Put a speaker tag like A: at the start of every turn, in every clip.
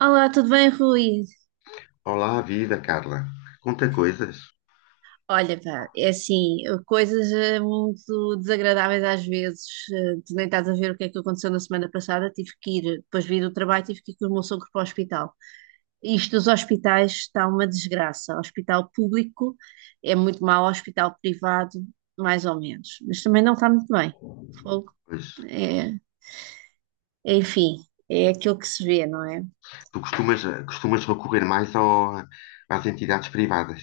A: Olá, tudo bem, Rui?
B: Olá, viva Carla. Conta coisas.
A: Olha, pá, é assim, coisas muito desagradáveis às vezes. Tu nem estás a ver o que é que aconteceu na semana passada. Tive que ir, depois vim do trabalho, tive que ir com o meu sogro para o hospital. Isto dos hospitais está uma desgraça. O hospital público é muito mau, o hospital privado, mais ou menos. Mas também não está muito bem. Fogo,
B: Pois,
A: é, é, enfim, é aquilo que se vê, não é?
B: tu costumas, costumas recorrer mais às entidades privadas.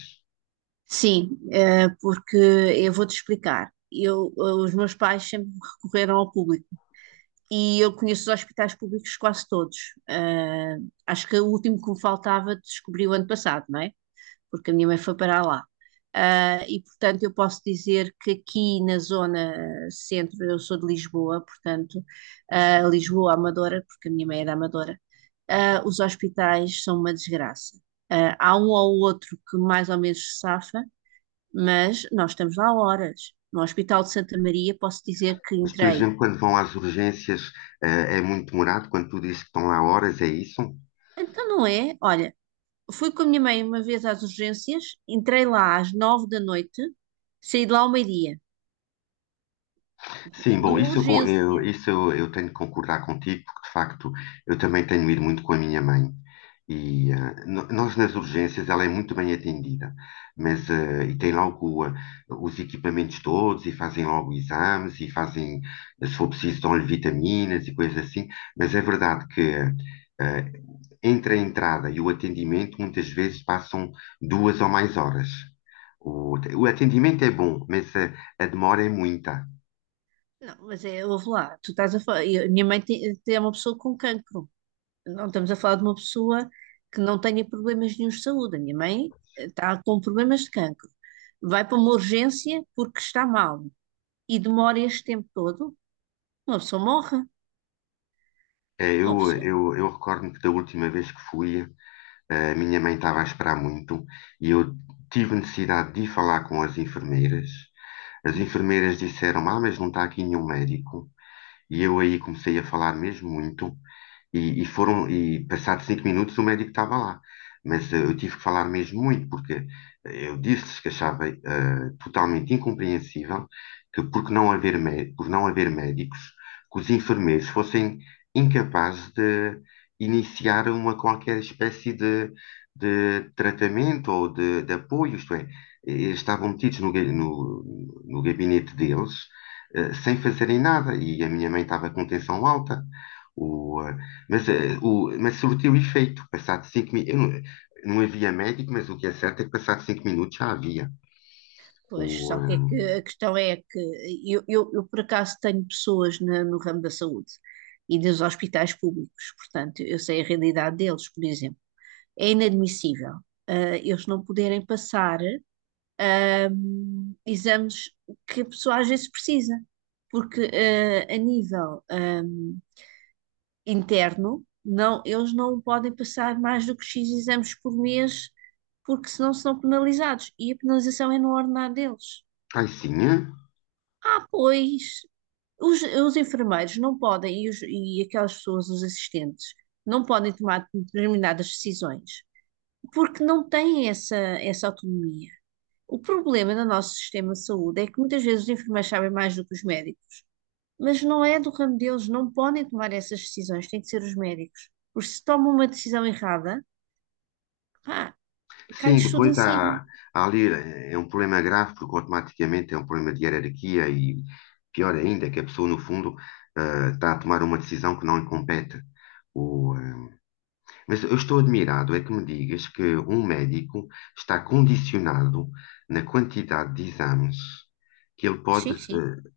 A: Sim, porque eu vou-te explicar. Eu, os meus pais sempre recorreram ao público e eu conheço os hospitais públicos quase todos. Acho que o último que me faltava descobri o ano passado, não é? Porque a minha mãe foi para lá. E portanto eu posso dizer que aqui na zona centro, eu sou de Lisboa, portanto, Lisboa Amadora, porque a minha mãe era Amadora, os hospitais são uma desgraça. Há um ou outro que mais ou menos se safa, mas nós estamos lá horas. No Hospital de Santa Maria posso dizer que
B: Mas, por
A: entrei,
B: exemplo, quando vão às urgências, é muito demorado, quando tu dizes que estão lá horas, é isso?
A: então não é? Olha, fui com a minha mãe uma vez às urgências, entrei lá às 9 da noite, saí de lá ao meio-dia,
B: Sim, bom,
A: numa
B: isso eu, con- eu-
A: urgência.
B: isso eu, eu tenho que concordar contigo, porque de facto eu também tenho ido muito com a minha mãe. E nós nas urgências ela é muito bem atendida, mas e tem logo os equipamentos todos e fazem logo exames e fazem, se for preciso, dão-lhe vitaminas e coisas assim. Mas é verdade que eh, entre a entrada e o atendimento muitas vezes passam duas ou mais horas. O atendimento é bom, mas a demora é muita.
A: Não, mas é, houve lá, tu estás a falar. E a minha mãe é uma pessoa com cancro. Não estamos a falar de uma pessoa que não tenha problemas nenhum de saúde. A minha mãe está com problemas de cancro. Vai para uma urgência porque está mal e demora este tempo todo, uma pessoa morre.
B: É,
A: Uma pessoa.
B: eu recordo-me que da última vez que fui, a minha mãe estava a esperar muito e eu tive necessidade de ir falar com as enfermeiras. As enfermeiras disseram, ah, mas não está aqui nenhum médico. E eu aí comecei a falar mesmo muito. E passados cinco minutos o médico estava lá. Mas eu tive que falar mesmo muito, porque eu disse-lhes que achava totalmente incompreensível que, por que não haver, mé- por não haver médicos, que os enfermeiros fossem incapazes de iniciar uma qualquer espécie de tratamento ou de apoio, isto é, eles estavam metidos no gabinete deles sem fazerem nada. E a minha mãe estava com tensão alta. O, eh, mas, eh, o, Mas surtiu efeito. Passado cinco minutos. Não, não havia médico, mas o que é certo é que passado cinco minutos já havia.
A: Pois,
B: O,
A: só
B: eh,
A: que é que a questão é que eu por acaso tenho pessoas na- no ramo da saúde e dos hospitais públicos, portanto, eu sei a realidade deles, por exemplo. É inadmissível, eles não poderem passar, ah, exames que a pessoa às vezes precisa, porque, a nível, interno, não, eles não podem passar mais do que X exames por mês, porque senão são penalizados e a penalização é no ordenado deles.
B: Ai, sim. Eh?
A: Ah, pois, os enfermeiros não podem, e, e aquelas pessoas, os assistentes, não podem tomar determinadas decisões, porque não têm essa, essa autonomia. O problema do nosso sistema de saúde é que muitas vezes os enfermeiros sabem mais do que os médicos, mas não é do ramo deles, não podem tomar essas decisões, têm de ser os médicos. Porque se tomam uma decisão errada, pá,
B: Sim,
A: cai-lhes tudo em
B: depois há,
A: cima.
B: há ali. É um problema grave, porque automaticamente é um problema de hierarquia e pior ainda, que a pessoa, no fundo, está a tomar uma decisão que não lhe compete. O, eh, Mas eu estou admirado é que me digas que um médico está condicionado na quantidade de exames que ele pode.
A: Sim, sim.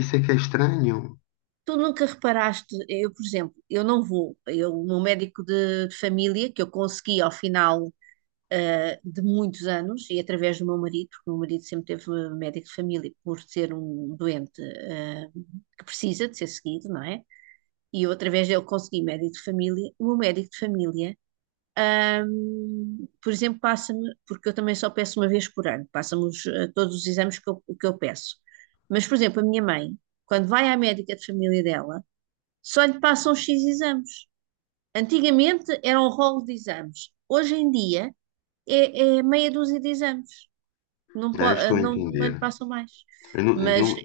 B: Isso é que é estranho.
A: Tu nunca reparaste, eu, por exemplo, eu não vou, eu, o meu médico de família, que eu consegui ao final de muitos anos, e através do meu marido, porque o meu marido sempre teve médico de família por ser um doente que precisa de ser seguido, não é? E eu, através dele, consegui médico de família. O meu médico de família, ah, por exemplo, passa-me, porque eu também só peço uma vez por ano, passa-me todos os exames que eu peço. Mas, por exemplo, a minha mãe, quando vai à médica de família dela, só lhe passam X exames. Antigamente era um rolo de exames. Hoje em dia é meia dúzia de exames. Não,
B: Ah, estou a
A: não, não lhe
B: entender.
A: passam mais.
B: Eu, nu- eu
A: Mas
B: nu-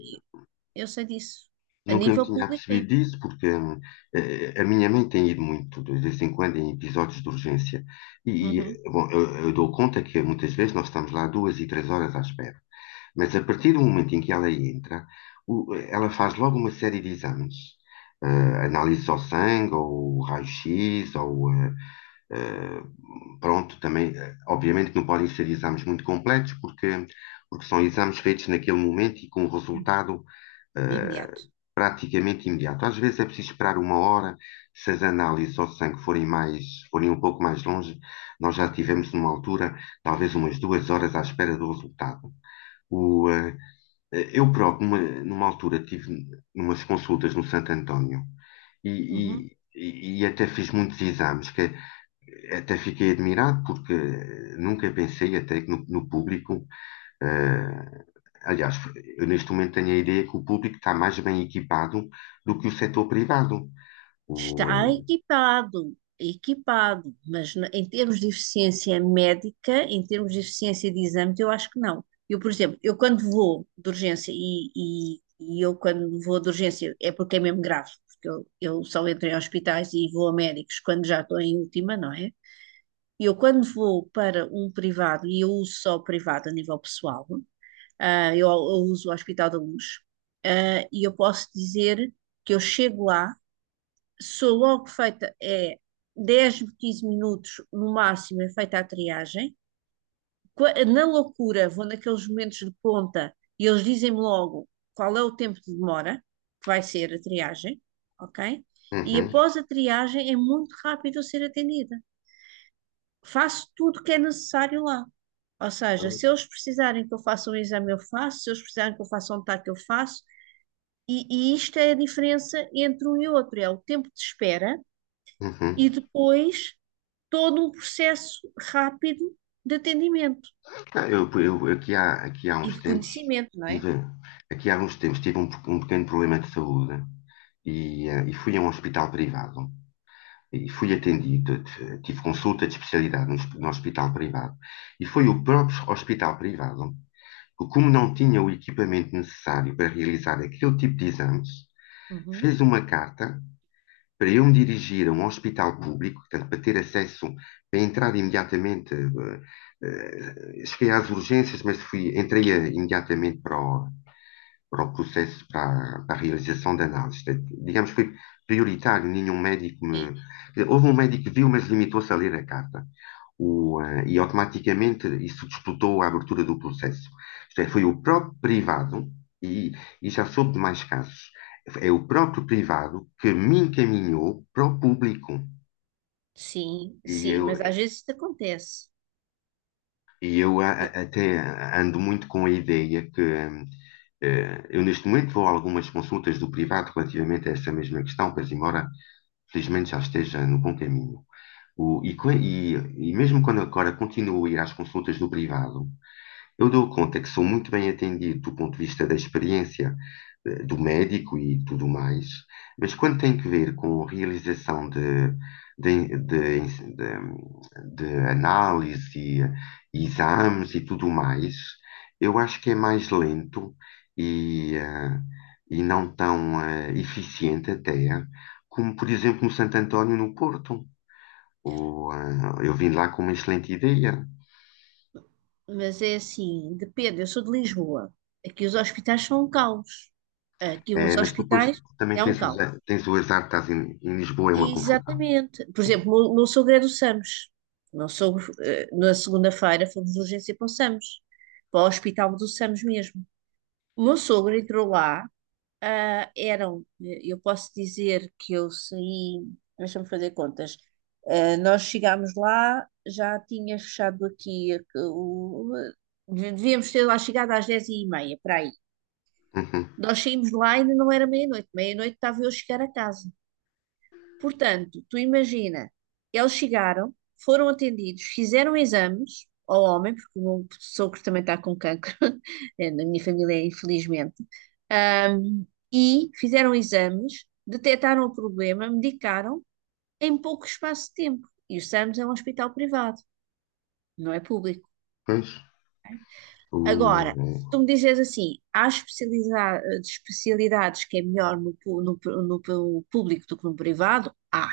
A: eu sei disso. A
B: Nunca me
A: nível
B: tinha
A: público é.
B: apercebido disso, porque a minha mãe tem ido muito, de vez em quando, em episódios de urgência.
A: Uhum.
B: Bom, eu dou conta que muitas vezes nós estamos lá duas e três horas à espera. Mas a partir do momento em que ela entra, ela faz logo uma série de exames. Análise ao sangue, ou raio-x, ou eh, pronto, também, obviamente que não podem ser exames muito completos, porque, porque são exames feitos naquele momento e com um resultado eh,
A: Imediato.
B: praticamente imediato. Às vezes é preciso esperar uma hora, se as análises ao sangue forem mais, forem um pouco mais longe, nós já tivemos numa altura, talvez umas duas horas à espera do resultado. O, eh, Eu próprio, numa altura, tive umas consultas no Santo António
A: Uhum.
B: e, e até fiz muitos exames, que até fiquei admirado porque nunca pensei até que no público, eh, aliás, eu neste momento tenho a ideia que o público está mais bem equipado do que o setor privado.
A: Está
B: O,
A: equipado, equipado, mas em termos de eficiência médica, em termos de eficiência de exames, eu acho que não. Eu, por exemplo, eu quando vou de urgência, e eu quando vou de urgência é porque é mesmo grave, porque eu só entro em hospitais e vou a médicos quando já estou em última, não é? E eu quando vou para um privado, e eu uso só o privado a nível pessoal, eu uso o Hospital da Luz, e eu posso dizer que eu chego lá sou logo feita, é 10, 15 minutos no máximo, é feita a triagem. Na loucura, vou naqueles momentos de ponta e eles dizem-me logo qual é o tempo de demora, que vai ser a triagem, ok? E
B: uhum,
A: após a triagem é muito rápido eu ser atendida. Faço tudo o que é necessário lá. Ou seja, se eles precisarem que eu faça um exame, eu faço, se eles precisarem que eu faça um TAC, eu faço. E isto é a diferença entre um e outro, é o tempo de espera
B: uhum.
A: e depois todo um processo rápido de atendimento
B: Aqui há
A: e
B: uns
A: de
B: tempos
A: conhecimento, não é?
B: tive, aqui há uns tempos tive um, um pequeno problema de saúde e fui a um hospital privado e fui atendido, tive consulta de especialidade no hospital privado. E foi o próprio hospital privado que, como não tinha o equipamento necessário para realizar aquele tipo de exames,
A: Uhum.
B: fez uma carta para eu me dirigir a um hospital público, portanto, para ter acesso, para entrar imediatamente. Cheguei às urgências, mas fui, entrei imediatamente para para o processo, para para a realização da análise. Digamos que foi prioritário, nenhum médico me, quer dizer, houve um médico que viu, mas limitou-se a ler a carta. E automaticamente isso disputou a abertura do processo. Isto é, foi o próprio privado, e, e já soube de mais casos, é o próprio privado que me encaminhou para o público.
A: Sim,
B: E
A: sim,
B: eu,
A: mas às vezes isso acontece. Eu-
B: Até ando muito com a ideia que eu neste momento vou a algumas consultas do privado relativamente a essa mesma questão, pois embora felizmente já esteja no bom caminho. O- e, co- e- e mesmo quando agora continuo a ir às consultas do privado, eu dou conta que sou muito bem atendido do ponto de vista da experiência do médico e tudo mais, mas quando tem que ver com a realização de, de, de- de análise e exames e tudo mais, eu acho que é mais lento e, eh, e não tão eficiente até, como por exemplo no Santo António no Porto. Eu vim lá com uma excelente ideia.
A: mas é assim, depende. Eu sou de Lisboa. Aqui os hospitais são um caos. Aqui
B: É,
A: uns
B: mas tu depois
A: hospitais
B: também
A: é um caos.
B: tens o azar de estás em, em Lisboa, é uma confusão.
A: Exatamente. Por exemplo, o meu sogro é do SAMS. O meu sogro, na segunda-feira fomos de urgência para o SAMS, para o hospital do SAMS mesmo. O meu sogro entrou lá. Ah, eram, eu posso dizer que eu saí, deixa-me fazer contas. Nós chegámos lá, já tinha fechado aqui, devíamos ter lá chegado às 10h30 para aí.
B: Uhum.
A: Nós saímos lá e ainda não era meia-noite. Meia-noite estava eu a chegar a casa. Portanto, tu imagina, eles chegaram, foram atendidos, fizeram exames ao homem, porque o meu sogro também está com cancro, é, na minha família, infelizmente, Ahm, e fizeram exames, detectaram o problema, medicaram em pouco espaço de tempo. E o SAMS é um hospital privado, não é público.
B: Pois, o,
A: Agora,
B: eh,
A: se tu me dizes assim, há especialidades que é melhor no público do que no privado, há.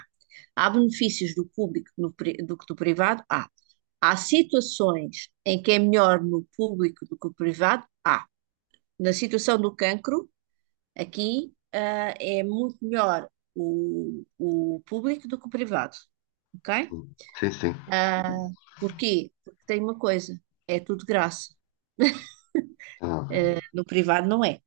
A: Há benefícios do público no pri- do que do privado, há. Há situações em que é melhor no público do que no privado, há. Na situação do cancro, aqui, é muito melhor o público do que o privado, ok?
B: o- Sim, sim,
A: Ah, porquê? Porque tem uma coisa, é tudo de graça.
B: está bem.
A: No privado não é.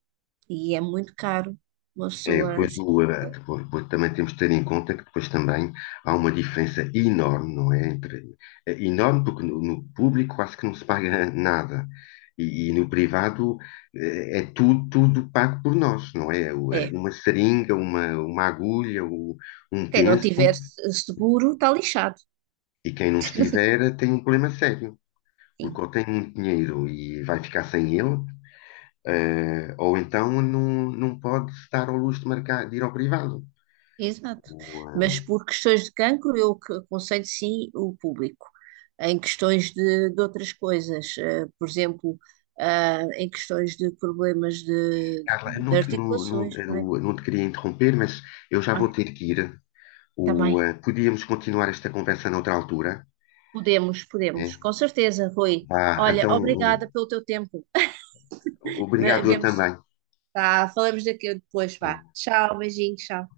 A: E é muito caro. Uma
B: É,
A: pessoa.
B: depois, depois, depois também temos de ter em conta que depois também há uma diferença enorme, não é? Entre, é enorme porque no público quase que não se paga nada. E no privado é tudo, tudo pago por nós, não é?
A: É.
B: Uma seringa, uma agulha, um
A: Quem não
B: penso,
A: tiver seguro está lixado.
B: e quem não estiver tem um problema sério. Porque
A: Sim,
B: ou tem muito dinheiro e vai ficar sem ele, ou então não, não pode se dar ao luxo de, marcar, de ir ao privado.
A: exato.
B: O,
A: Mas
B: eh,
A: por questões de cancro, eu que aconselho sim o público. Em questões de outras coisas, por exemplo, em questões de problemas de,
B: Carla, eu
A: de
B: não te, não, não,
A: articulações, não é?
B: eu não te queria interromper, mas eu já vou
A: Ah,
B: ter que ir.
A: também.
B: Podíamos continuar esta conversa noutra altura.
A: Podemos, podemos,
B: É?
A: com certeza, Rui.
B: Vá,
A: Olha,
B: então,
A: obrigada pelo teu tempo.
B: obrigado eu
A: Vemos,
B: também.
A: tá, falamos daqui depois, vá.
B: Né?
A: Tchau, beijinho, tchau.